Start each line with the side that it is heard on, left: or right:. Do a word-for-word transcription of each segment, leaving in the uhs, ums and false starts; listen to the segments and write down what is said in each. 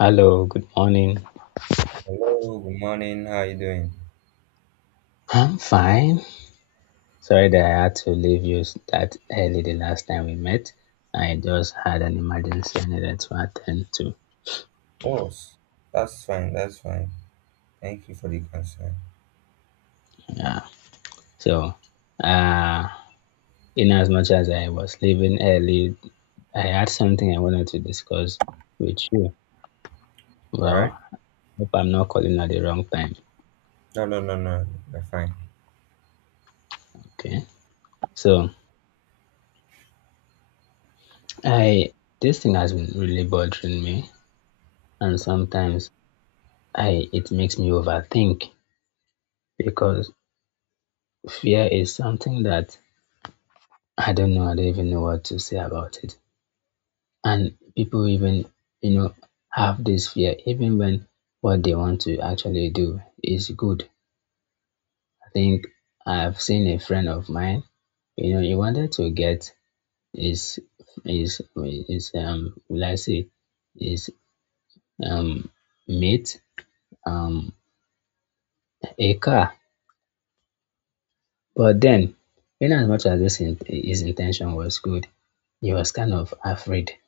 left: Hello, good morning.
right: Hello, good morning. How are you doing?
left: I'm fine. Sorry that I had to leave you that early the last time we met. I just had an emergency I needed to attend to.
right: Oh, that's fine. That's fine. Thank you for the concern.
left: Yeah. So, uh, in as much as I was leaving early, I had something I wanted to discuss with you.
right: All right.
left: Well, hope I'm not calling at the wrong time.
right: No, no, no, no. You're fine.
left: Okay. So, I this thing has been really bothering me, and sometimes I it makes me overthink because fear is something that I don't know. I don't even know what to say about it. And people even, you know, have this fear even when what they want to actually do is good. I think I've seen a friend of mine, you know, he wanted to get his his his um will I say his um mate um a car. But then in as much as this in, his intention was good, he was kind of afraid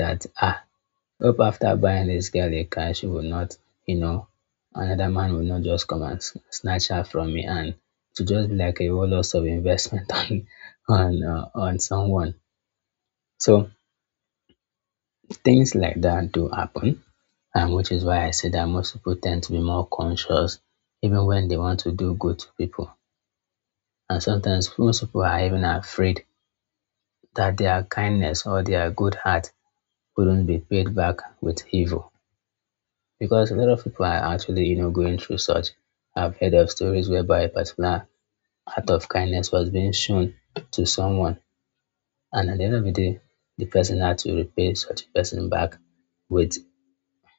left: that ah hope after buying this girl a car she will not, you know, another man will not just come and s- snatch her from me and to just be like a whole loss of investment on on uh, on someone. So things like that do happen, and which is why I say that most people tend to be more conscious even when they want to do good to people. And sometimes most people are even afraid that their kindness or their good heart wouldn't be paid back with evil, because a lot of people are actually, you know, going through such. I've heard of stories whereby a particular act of kindness was being shown to someone, and at the end of the day, the person had to repay such a person back with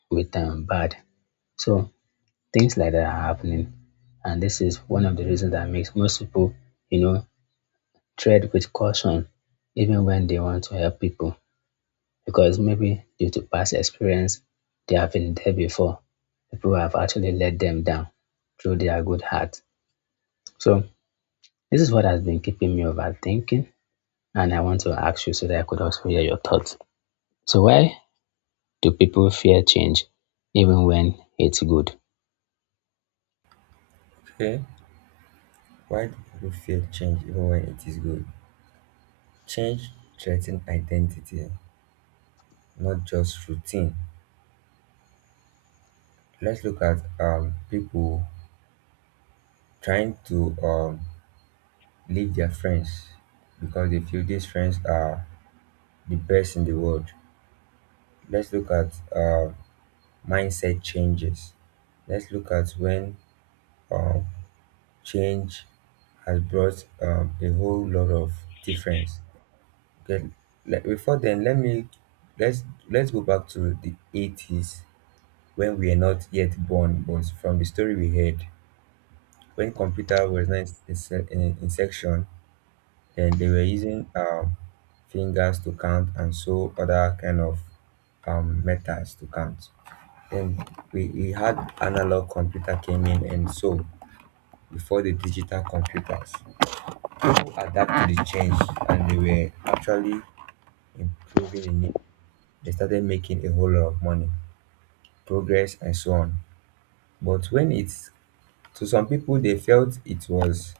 left: with um, bad. So things like that are happening, and this is one of the reasons that makes most people, you know, tread with caution, even when they want to help people, because maybe due to past experience, they have been there before. People have actually let them down through their good heart. So this is what has been keeping me overthinking. And I want to ask you so that I could also hear your thoughts. So why do people fear change even when it's good?
right: Okay. Why do people fear change even when it is good? Change threatens identity, not just routine. Let's look at um people trying to um leave their friends because they feel these friends are the best in the world. Let's look at uh, mindset changes. Let's look at when um change has brought um, a whole lot of difference. Okay, like before then, let me let's let's go back to the eighties when we are not yet born, but from the story we heard, when computer was not in, se- in, in section, then they were using um, fingers to count and so other kind of um, methods to count. Then we, we had analog computer came in and so before the digital computers. Adapt to the change, and they were actually improving in it. They started making a whole lot of money, progress, and so on. But when it's to some people, they felt it was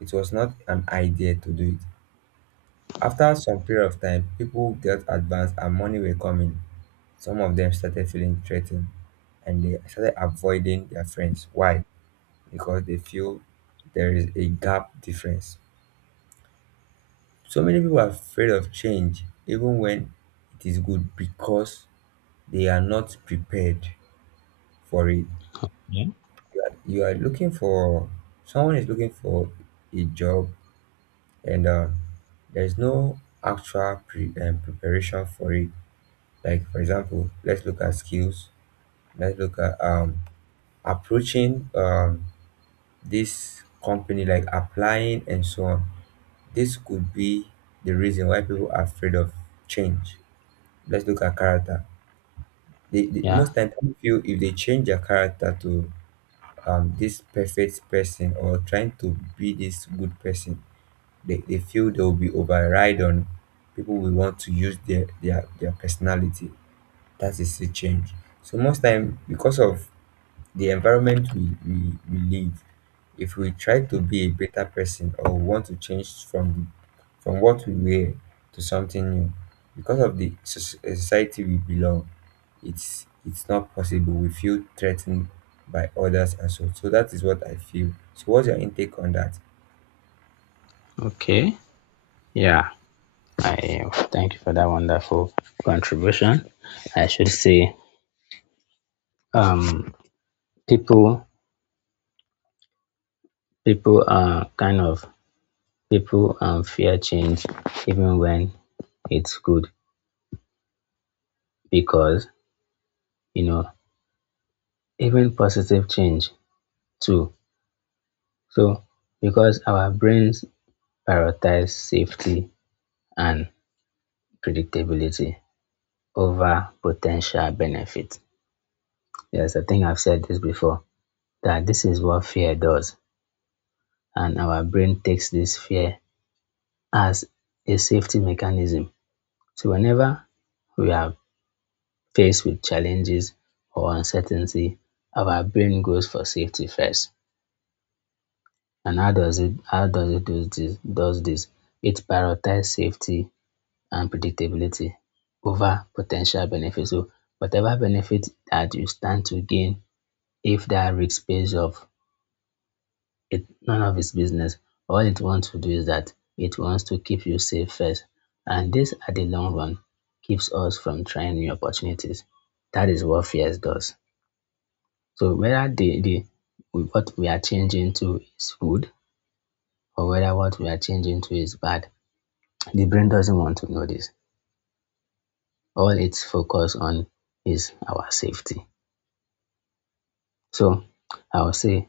right: it was not an idea to do it. After some period of time, people got advanced and money were coming. Some of them started feeling threatened and they started avoiding their friends. Why? Because they feel there is a gap difference. So many people are afraid of change, even when it is good, because they are not prepared for it.
left: Yeah.
right: You are, you are looking for someone is looking for a job, and uh, there is no actual pre, um, preparation for it. Like for example, let's look at skills. Let's look at um, approaching um, this company, like applying and so on. This could be the reason why people are afraid of change. Let's look at character. They, they
left: Yeah.
right: most time, people feel if they change their character to um this perfect person, or trying to be this good person, they, they feel they will be override on, people will want to use their their, their personality. That is a change. So most time, because of the environment we, we, we live, if we try to be a better person or want to change from from what we were to something new, because of the soc- eh, society we belong, it's it's not possible. We feel threatened by others and so. So that is what I feel. So what's your intake on that?
left: Okay. Yeah. I thank you for that wonderful contribution. I should say um people people are kind of people um fear change even when it's good because, you know, even positive change too. So because our brains prioritize safety and predictability over potential benefit. Yes, I think I've said this before that this is what fear does, and our brain takes this fear as a safety mechanism. So whenever we are faced with challenges or uncertainty, our brain goes for safety first. And how does it how does it do this does this? It prioritizes safety and predictability over potential benefits. So whatever benefit that you stand to gain if that risk pays off, it none of its business. All it wants to do is that it wants to keep you safe first. And this at the long run keeps us from trying new opportunities. That is what fears does. So whether the, the what we are changing to is good or whether what we are changing to is bad, the brain doesn't want to know this. All it's focused on is our safety. So I would say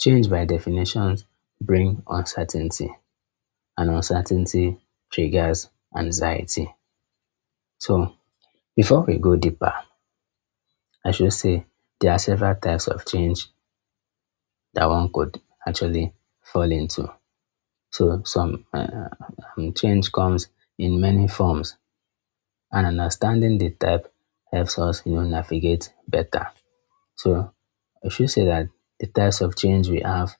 left: change by definition bring uncertainty, and uncertainty triggers anxiety. So before we go deeper, I should say there are several types of change that one could actually fall into. So some uh, um, change comes in many forms, and understanding the type helps us, you know, navigate better. So I should say that the types of change we have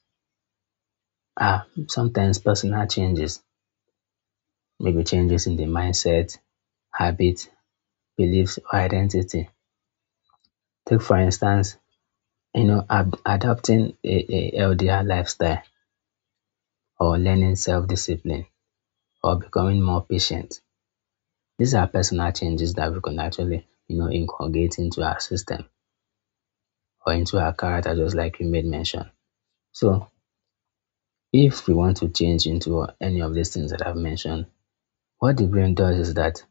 left: are sometimes personal changes, maybe changes in the mindset, habit, beliefs, or identity. Take for instance, you know, ab- adopting a, a healthier lifestyle or learning self-discipline or becoming more patient. These are personal changes that we can actually, you know, inculcate into our system or into our character, just like you made mention. So, if we want to change into any of these things that I've mentioned, what the brain does is that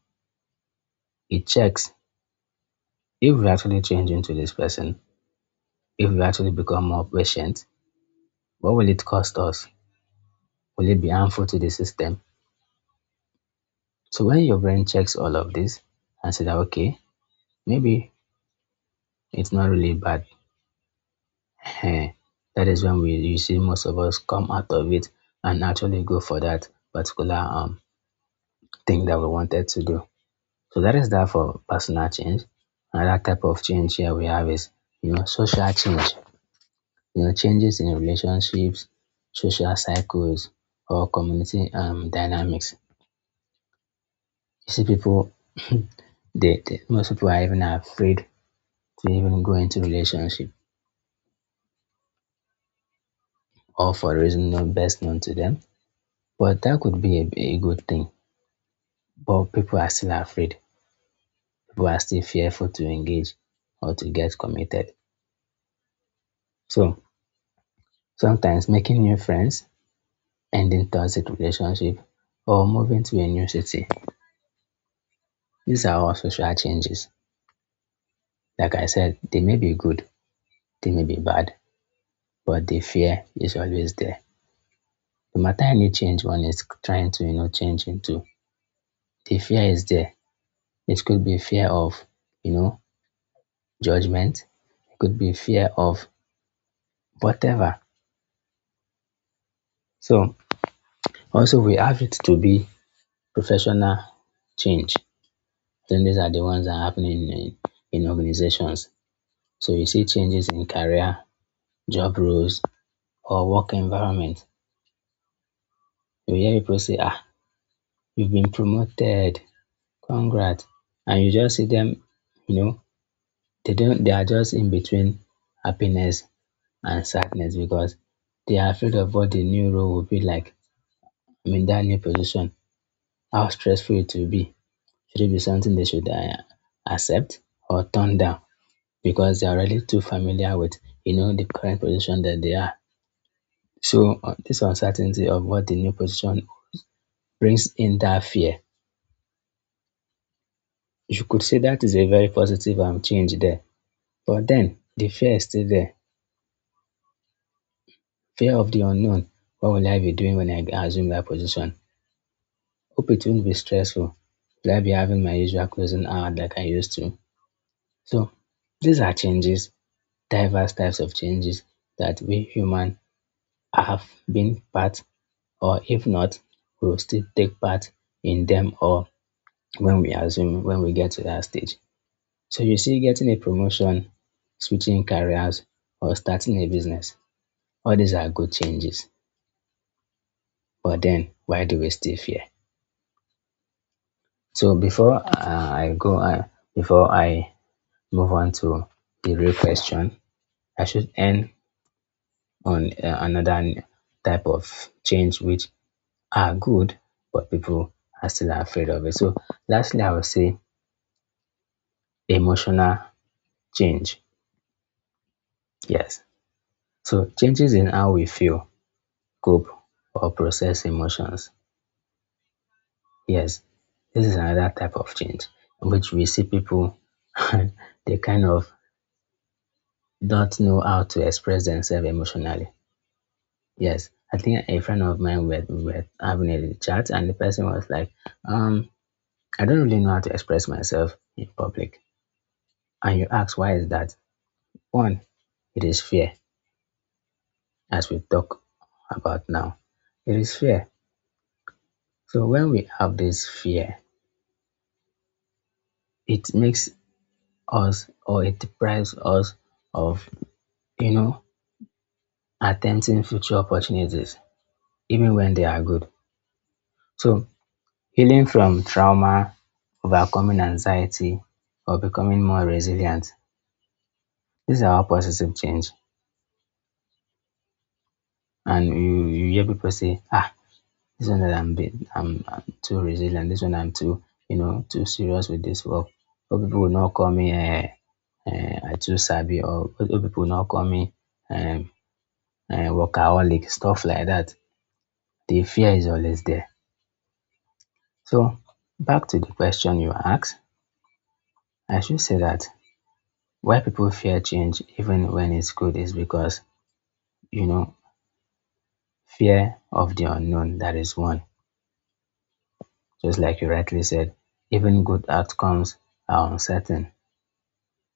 left: it checks if we actually change into this person, if we actually become more patient, what will it cost us? Will it be harmful to the system? So, when your brain checks all of this and says that, okay, maybe it's not really bad, um that is when we you see most of us come out of it and actually go for that particular um thing that we wanted to do. So that is that for personal change. Another type of change here we have is, you know, social change. You know, changes in relationships, social cycles, or community um dynamics. You see people, they, they most people are even afraid to even go into relationship or for reason not best known to them. But that could be a, a good thing, but people are still afraid. People are still fearful to engage or to get committed. So sometimes making new friends, ending toxic relationship, or moving to a new city. These are all social changes. Like I said, they may be good, they may be bad, but the fear is always there. No matter any change one is trying to, you know, change into, the fear is there. It could be fear of, you know, judgment. It could be fear of whatever. So also we have it to be professional change. Then these are the ones that are happening in, in organizations. So you see changes in career, job roles, or work environment. You hear people say, ah, you've been promoted, congrats. And you just see them, you know, they don't they are just in between happiness and sadness because they are afraid of what the new role will be like. I mean that new position, how stressful it will be. Should it be something they should uh, accept or turn down? Because they are already too familiar with, you know, the current position that they are. So uh, this uncertainty of what the new position brings in that fear. You could say that is a very positive um, change there. But then the fear is still there. Fear of the unknown. What will I be doing when I assume that position? Hope it won't be stressful. Will I be having my usual closing hour like I used to? So these are changes, diverse types of changes that we human have been part, or if not, we will still take part in them, or when we assume when we get to that stage. So you see, getting a promotion, switching careers, or starting a business, all these are good changes. But then, why do we still fear? So before uh, I go, uh, before I move on to the real question, I should end on uh, another type of change which are good, but people are still afraid of it. So lastly, I will say emotional change, yes. So changes in how we feel, cope, or process emotions. Yes, this is another type of change in which we see people, they kind of don't know how to express themselves emotionally. Yes, I think a friend of mine were, were having a chat, and the person was like, um, I don't really know how to express myself in public. And you ask, why is that? One, it is fear, as we talk about now. It is fear. So when we have this fear, it makes us or it deprives us of, you know, attempting future opportunities, even when they are good. So healing from trauma, overcoming anxiety, or becoming more resilient, these are all positive change. And you, you hear people say, ah, this one that I'm bit I'm, I'm too resilient, this one I'm too, you know, too serious with this work. But people will not call me uh, uh, I too sabi, or people will not call me um, uh, workaholic, stuff like that. The fear is always there. So back to the question you asked, I should say that why people fear change even when it's good is because, you know, fear of the unknown, that is one. Just like you rightly said, even good outcomes are uncertain.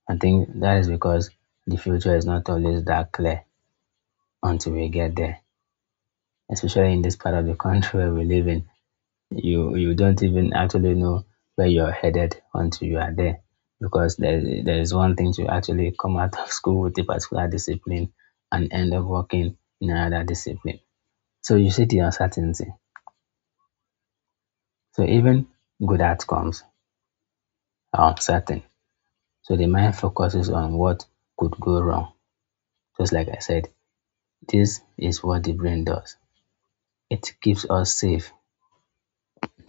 left: I think that is because the future is not always that clear until we get there, especially in this part of the country where we live in. You you don't even actually know where you're headed until you are there, because there is- there is one thing to actually come out of school with a particular discipline and end up working in another discipline. So you see the uncertainty. So even good outcomes are uncertain. So the mind focuses on what could go wrong. Just like I said, this is what the brain does. It keeps us safe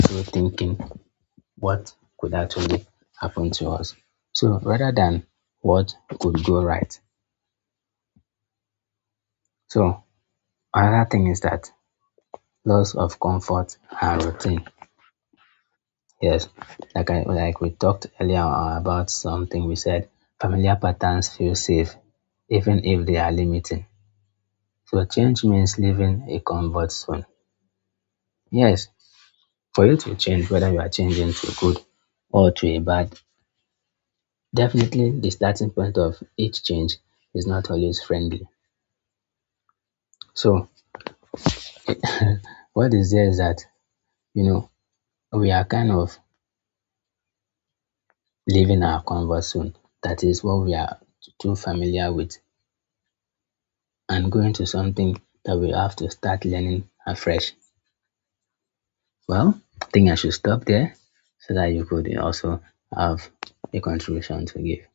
left: through thinking what could actually happen to us. So rather than what could go right. So another thing is that loss of comfort and routine. Yes, like I like we talked earlier on about something we said familiar patterns feel safe even if they are limiting. So change means leaving a comfort zone. Yes, for you to change, whether you are changing to good or to a bad, definitely the starting point of each change is not always friendly. So what is there is that, you know, we are kind of leaving our comfort zone. That is what we are t- too familiar with, and going to something that we have to start learning afresh. Well, I think I should stop there so that you could also have a contribution to give.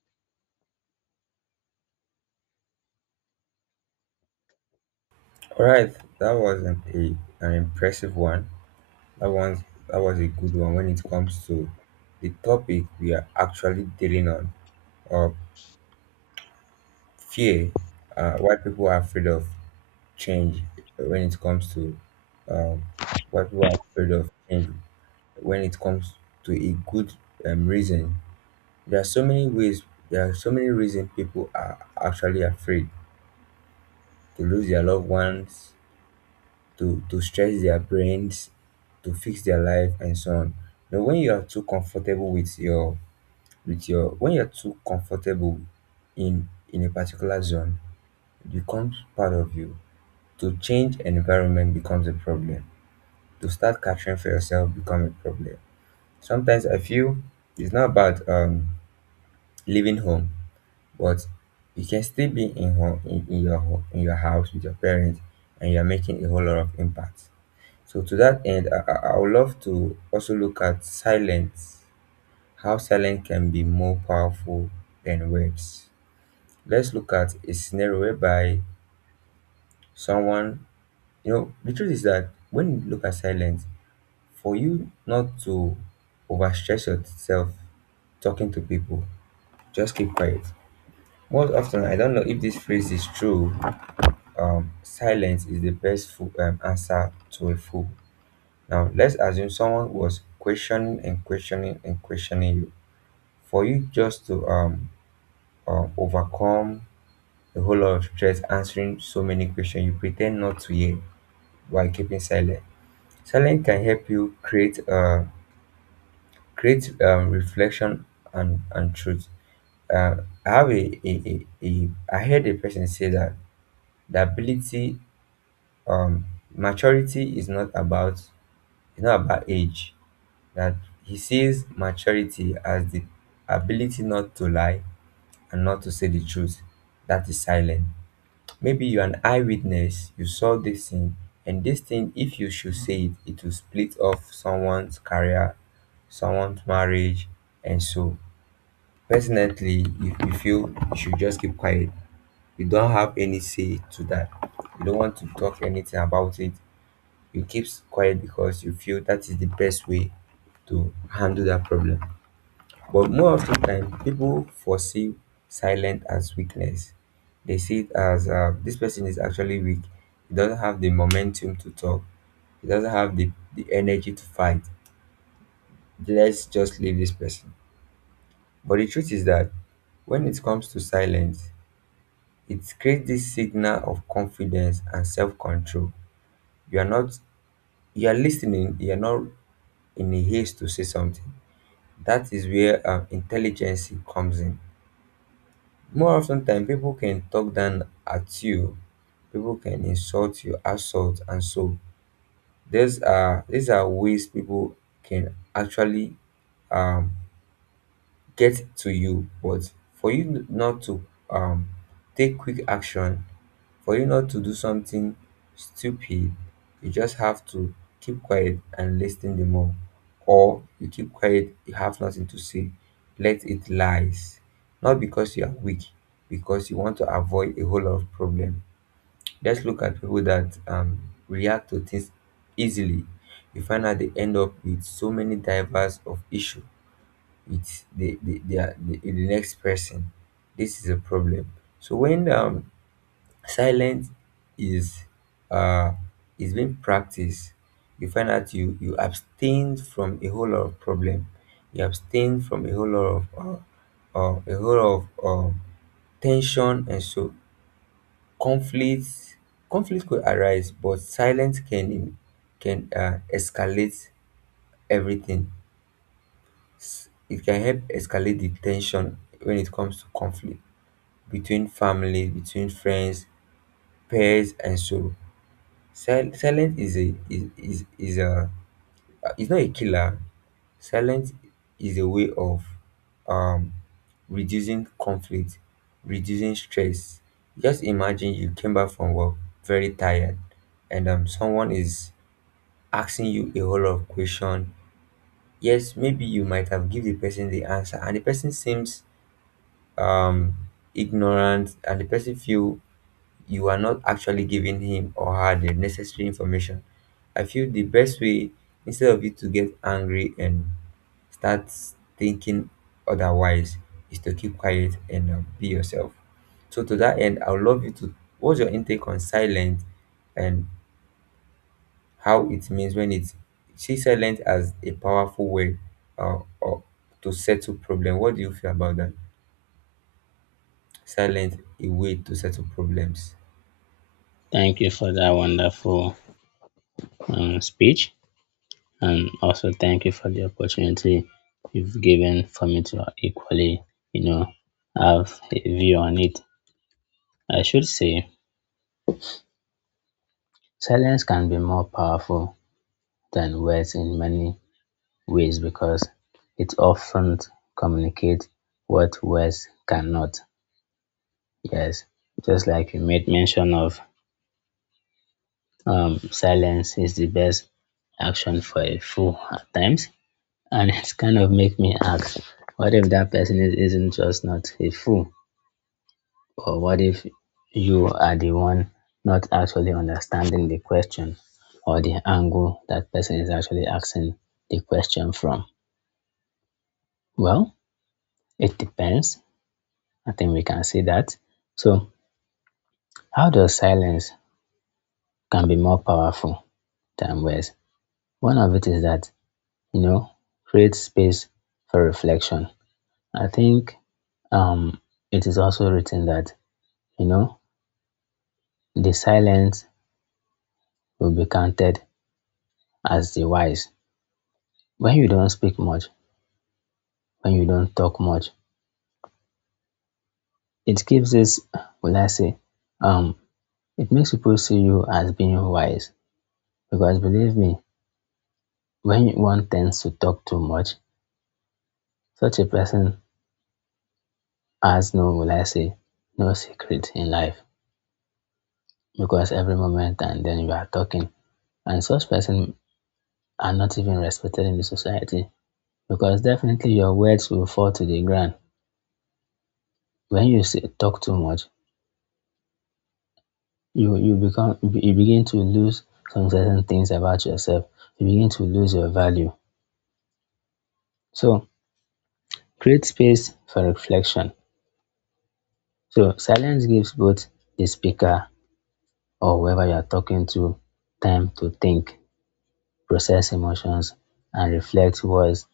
right: All right, that wasn't a an impressive one. That one's that was a good one when it comes to the topic we are actually dealing on. Or fear, uh, why people are afraid of change when it comes to, um, why people are afraid of change when it comes to a good um, reason. There are so many ways, there are so many reasons people are actually afraid to lose their loved ones, to to stress their brains, to fix their life and so on. Now when you are too comfortable with your, with your when you're too comfortable in in a particular zone, it becomes part of you. To change environment becomes a problem. To start catering for yourself becomes a problem. Sometimes I feel it's not about um leaving home, but you can still be in home, in, in your home, in your house with your parents, and you're making a whole lot of impact. So to that end, I, I I would love to also look at silence. How silence can be more powerful than words. Let's look at a scenario whereby someone, you know the truth is that when you look at silence, for you not to overstretch yourself talking to people, just keep quiet. Most often, I don't know if this phrase is true. Um, silence is the best fo- um, answer to a fool. Now, let's assume someone was questioning and questioning and questioning you. For you just to um, uh, overcome a whole lot of stress answering so many questions, you pretend not to hear while keeping silent. Silence can help you create a create um, reflection and and truth. Um, I have a, a, a, a I heard a person say that the ability um maturity is not about it's not about age. That he sees maturity as the ability not to lie and not to say the truth, that is silent. Maybe you're an eyewitness, you saw this thing, and this thing, if you should say it, it will split off someone's career, someone's marriage, and so. Personally, if you feel you should just keep quiet, you don't have any say to that. You don't want to talk anything about it. You keep quiet because you feel that is the best way to handle that problem. But more of the time, people foresee silent as weakness. They see it as, uh, this person is actually weak. He doesn't have the momentum to talk. He doesn't have the, the energy to fight. Let's just leave this person. But the truth is that when it comes to silence, it creates this signal of confidence and self-control. you are not you are listening, you are not in a haste to say something. That is where um, intelligence comes in. More often than people can talk down at you, people can insult you, assault, and so. These are these are ways people can actually um get to you, but for you n- not to um take quick action, for you not to do something stupid, you just have to keep quiet and listen the more, or you keep quiet, you have nothing to say, let it lies. Not because you are weak, because you want to avoid a whole lot of problem. Let's look at people that um react to things easily. You find out they end up with so many divers of issue. It's they they, they are the, the next person. This is a problem. So when um silence is uh is being practiced, you find out you you abstain from a whole lot of problem, you abstain from a whole lot of uh, uh, a whole lot of um, tension and so, conflicts. Conflict could arise, but silence can can uh, escalate everything. It can help escalate the tension when it comes to conflict between families, between friends, pairs, and so. Sil- silence is a is is, is a uh, it's not a killer. Silence is a way of um reducing conflict, reducing stress. Just imagine you came back from work very tired, and um someone is asking you a whole lot of question. Yes, maybe you might have give the person the answer, and the person seems um, ignorant, and the person feel you are not actually giving him or her the necessary information. I feel the best way, instead of you to get angry and start thinking otherwise, is to keep quiet and uh, be yourself. So to that end, I would love you to, what's your intake on silence, and how it means, when it's, see silence as a powerful way, uh, or to settle problem. What do you feel about that? Silent, a way to settle problems.
left: Thank you for that wonderful um, speech. And also thank you for the opportunity you've given for me to equally, you know, have a view on it. I should say silence can be more powerful than words in many ways, because it often communicates what words cannot. Yes, just like you made mention of, um, silence is the best action for a fool at times, and it's kind of make me ask, what if that person is, isn't just not a fool? Or what if you are the one not actually understanding the question, or the angle that person is actually asking the question from? Well, it depends. I think we can see that. So, how does silence can be more powerful than words? One of it is that, you know, create space for reflection. I think um, it is also written that, you know, the silence will be counted as the wise. When you don't speak much, when you don't talk much, it gives this, will I say, um, it makes people see you as being wise. Because believe me, when one tends to talk too much, such a person has no, will I say, no secret in life. Because every moment and then you are talking. And such person are not even respected in the society. Because definitely your words will fall to the ground. When you say, talk too much, you you become, you begin to lose some certain things about yourself, you begin to lose your value. So create space for reflection. So silence gives both the speaker or whoever you are talking to time to think, process emotions, and reflect words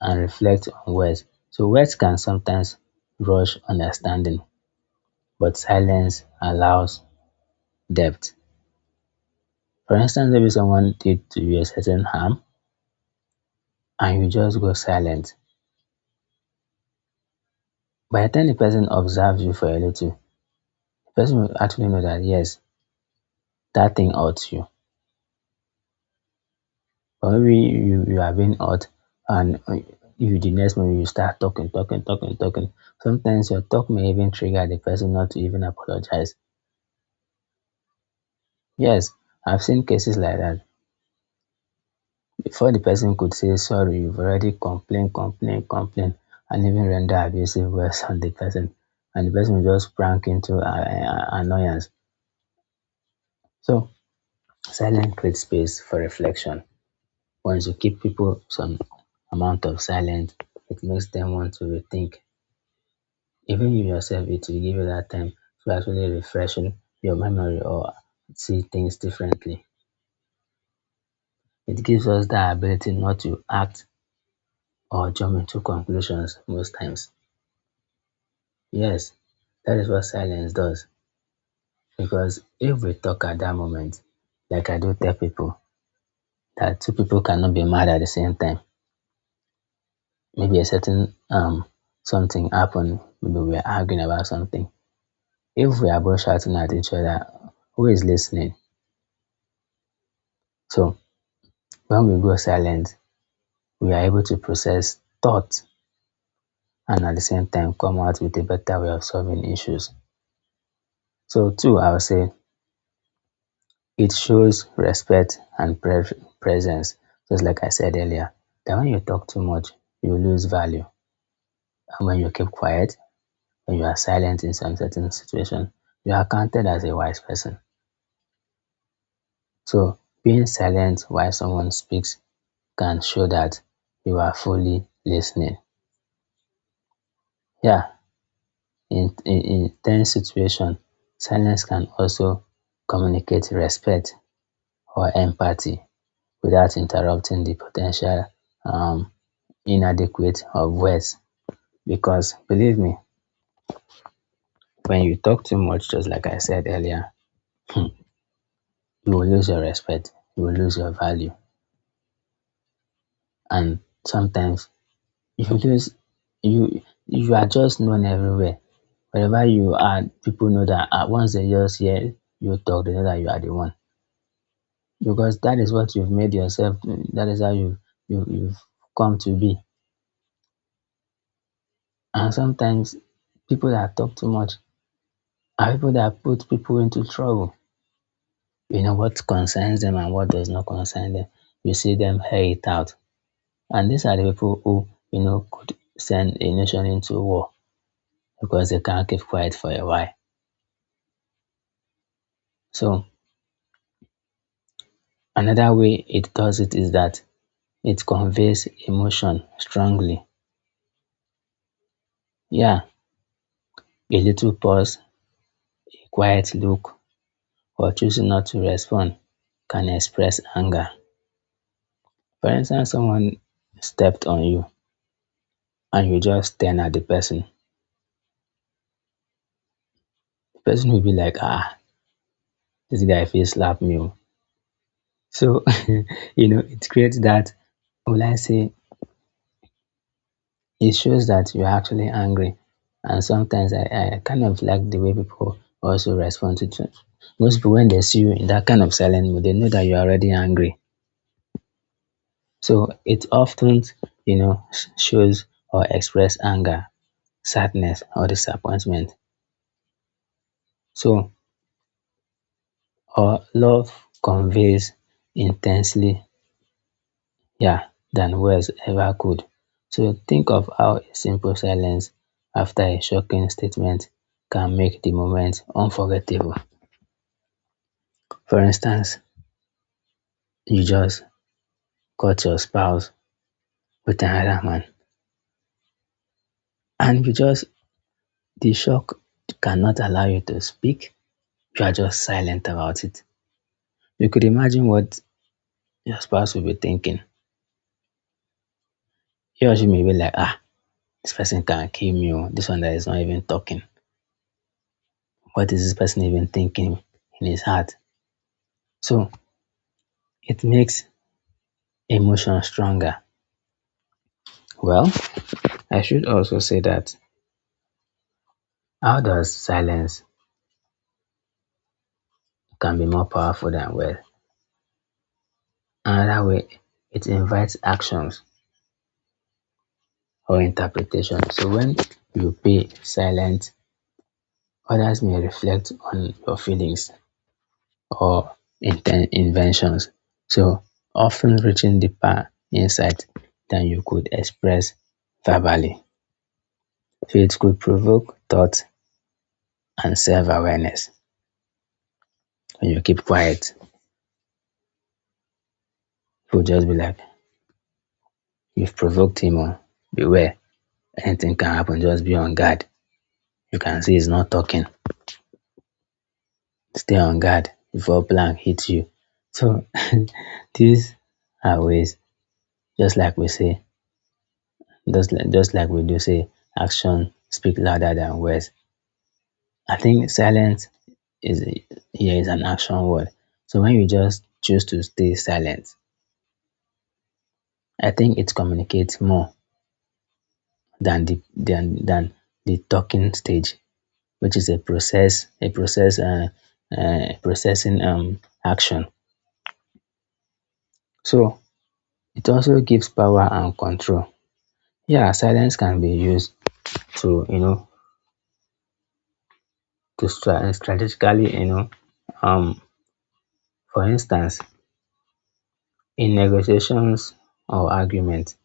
left: and reflect on words. So words can sometimes rush understanding, but silence allows depth. For instance, maybe someone did to you a certain harm and you just go silent. By the time the person observes you for a little, the person will actually know that yes, that thing hurts you. But maybe you, you have been hurt, and uh, you, the next moment you start talking, talking, talking, talking. Sometimes your talk may even trigger the person not to even apologize. Yes, I've seen cases like that. Before the person could say sorry, you've already complained, complained, complained, and even render abusive words on the person. And the person will just prank into uh, uh, annoyance. So, silence creates space for reflection. Once you keep people some amount of silence, it makes them want to rethink. Even you yourself, it will give you that time to actually refresh your memory or see things differently. It gives us the ability not to act or jump into conclusions most times. Yes, that is what silence does. Because if we talk at that moment, like I do tell people, that two people cannot be mad at the same time. Maybe a certain um something happened, maybe we are arguing about something. If we are both shouting at each other, who is listening? So when we go silent, we are able to process thoughts and at the same time come out with a better way of solving issues. So two, I would say it shows respect and pre- presence. Just like I said earlier, that when you talk too much, you lose value. And when you keep quiet, when you are silent in some certain situation, you are counted as a wise person. So being silent while someone speaks can show that you are fully listening. Yeah, in, in, in tense situation, silence can also communicate respect or empathy without interrupting the potential um, inadequate of words. Because believe me, when you talk too much, just like I said earlier, you will lose your respect, you will lose your value, and sometimes if you lose, you you are just known everywhere. Wherever you are, people know that uh, once they just hear you talk, they know that you are the one. Because that is what you've made yourself. That is how you, you you've come to be. And sometimes people that talk too much are people that put people into trouble. You know what concerns them and what does not concern them. You see them air it out. And these are the people who, you know, could send a nation into war because they can't keep quiet for a while. So another way it does it is that it conveys emotion strongly. Yeah, a little pause, a quiet look, or choosing not to respond can express anger. For instance, someone stepped on you and you just stand at the person. The person will be like, "Ah, this guy face slap me, oh." So, you know, it creates that, will I say, it shows that you're actually angry. And sometimes I, I kind of like the way people also respond to it. Most people, when they see you in that kind of silent mood, they know that you're already angry. So it often, you know, sh- shows or express anger, sadness, or disappointment. So, or love conveys intensely, yeah, than words ever could. So think of how a simple silence after a shocking statement can make the moment unforgettable. For instance, you just caught your spouse with another man and you just, the shock cannot allow you to speak. You are just silent about it. You could imagine what your spouse will be thinking. He or she may be like, "Ah, this person can kill me, oh. This one that is not even talking. What is this person even thinking in his heart?" So it makes emotion stronger. Well, I should also say that how silence can be more powerful than well. Another way, it invites actions or interpretation. So when you be silent, others may reflect on your feelings or inten- inventions. So often reaching deeper insight than you could express verbally. So it could provoke thought and self-awareness. When you keep quiet, people just be like, "You've provoked him," or, "Beware. Anything can happen, just be on guard. You can see he's not talking. Stay on guard before blank hits you." So these are ways, just like we say, just like, just like we do say, action speak louder than words. I think silence is here is an action word. So when you just choose to stay silent, I think it communicates more than the than than the talking stage. Which is a process, a process, uh, uh, processing um, action. So it also gives power and control. Yeah, silence can be used to, you know, to stra- strategically, you know, um, for instance, in negotiations or arguments,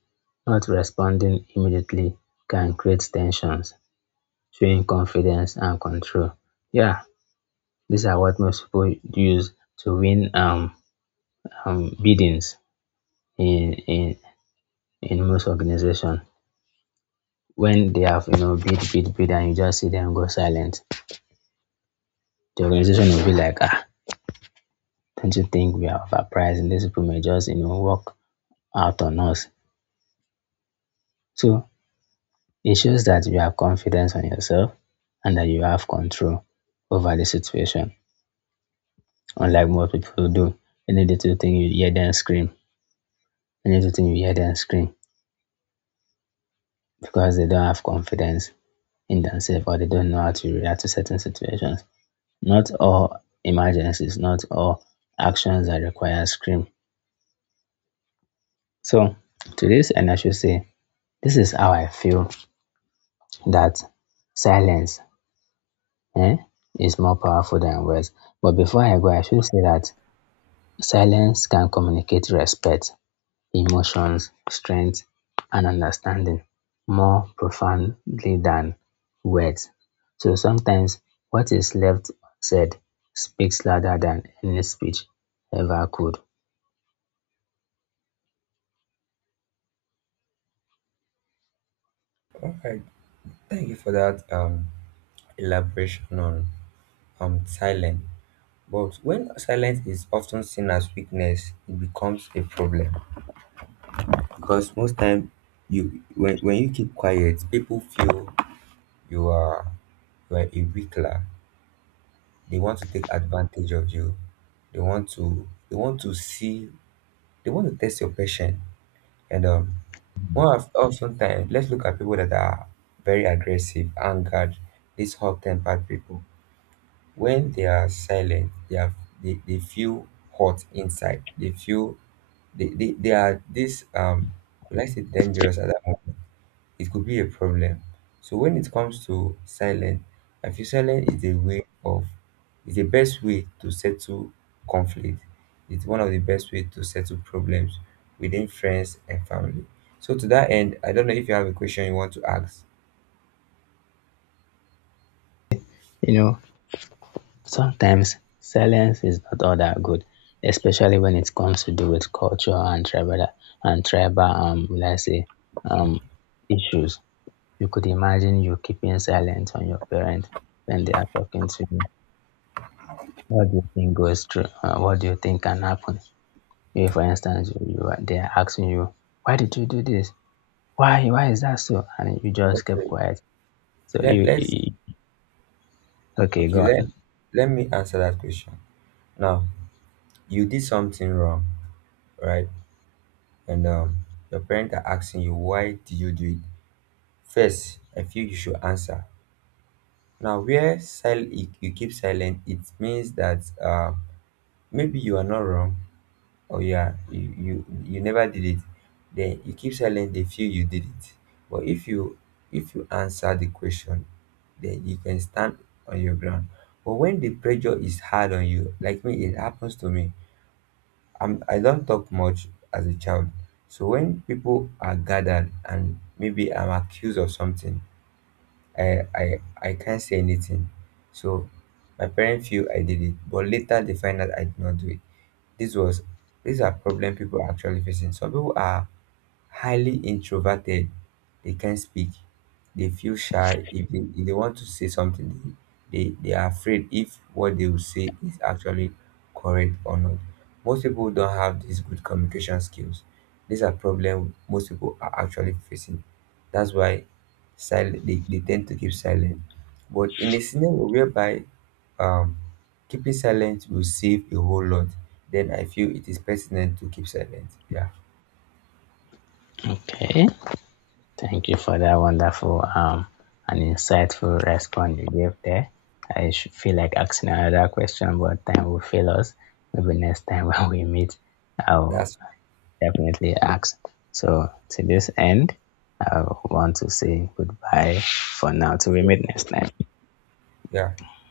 left: not responding immediately can create tensions, showing confidence and control. Yeah, these are what most people use to win um, um, biddings in, in in most organization. When they have, you know, bid, bid, bid, and you just see them go silent, the organization will be like, "Ah, don't you think we are overpriced, and these people may just, you know, walk out on us." So it shows that you have confidence on yourself and that you have control over the situation, unlike most people do. Any little thing, you hear them scream. Any little thing, you hear them scream. Because they don't have confidence in themselves, or they don't know how to react to certain situations. Not all emergencies, not all actions that require scream. So to this end, I should say this is how I feel, that silence, eh, is more powerful than words. But before I go, I should say that silence can communicate respect, emotions, strength, and understanding more profoundly than words. So sometimes what is left said speaks louder than any speech ever could.
right: All right, thank you for that um, elaboration on um, silence. But when silence is often seen as weakness, it becomes a problem, because most time, you, when, when you keep quiet, people feel you are you are a weakler. They want to take advantage of you. They want to they want to see they want to test your patience and um more of, of sometimes. Let's look at people that are very aggressive, angered, these hot-tempered people. When they are silent, they are they, they feel hot inside. They feel they, they, they are this, um let's say, dangerous at that moment. It could be a problem. So when it comes to silence, I feel silence is a way of is the best way to settle conflict. It's one of the best way to settle problems within friends and family. So to that end, I don't know if you have a question you want to ask.
left: You know, sometimes silence is not all that good, especially when it comes to do with culture and tribal, and tribal um, will I say, um issues. You could imagine you keeping silent on your parent when they are talking to you. What do you think goes through? Uh, what do you think can happen? If, for instance, you, you are, they are asking you, "Why did you do this? Why? Why is that so?" and you just kept
right: Okay.
left: quiet. So
right: Let
left: you,
right: let's
left: you, okay?
right: okay,
left: Go
right: let
left: on.
right: let me answer that question. Now, you did something wrong, right? And um your parents are asking you, why did you do it? First, I feel you should answer. Now, where sil- you you keep silent, it means that uh maybe you are not wrong, or you are you you, you never did it, then you keep silent, they feel you did it. But if you if you answer the question, then you can stand on your ground. But when the pressure is hard on you, like me, it happens to me. I'm, i don't talk much as a child. So when people are gathered and maybe I'm accused of something, I I I can't say anything. So my parents feel I did it, but later they find out I did not do it. This was These are problem people are actually facing. Some people are highly introverted, they can't speak, they feel shy. If they, if they want to say something, they, they they are afraid if what they will say is actually correct or not. Most people don't have these good communication skills. These are problems most people are actually facing. That's why silent, they, they tend to keep silent. But in a scenario whereby um keeping silent will save a whole lot, then I feel it is pertinent to keep silent. yeah
left: Okay. Thank you for that wonderful um, and insightful response you gave there. I should feel like asking another question, but time will fail us. Maybe next time when we meet, I'll
right: that's
left: definitely ask. So, to this end, I want to say goodbye for now. Till we meet next time.
right: Yeah.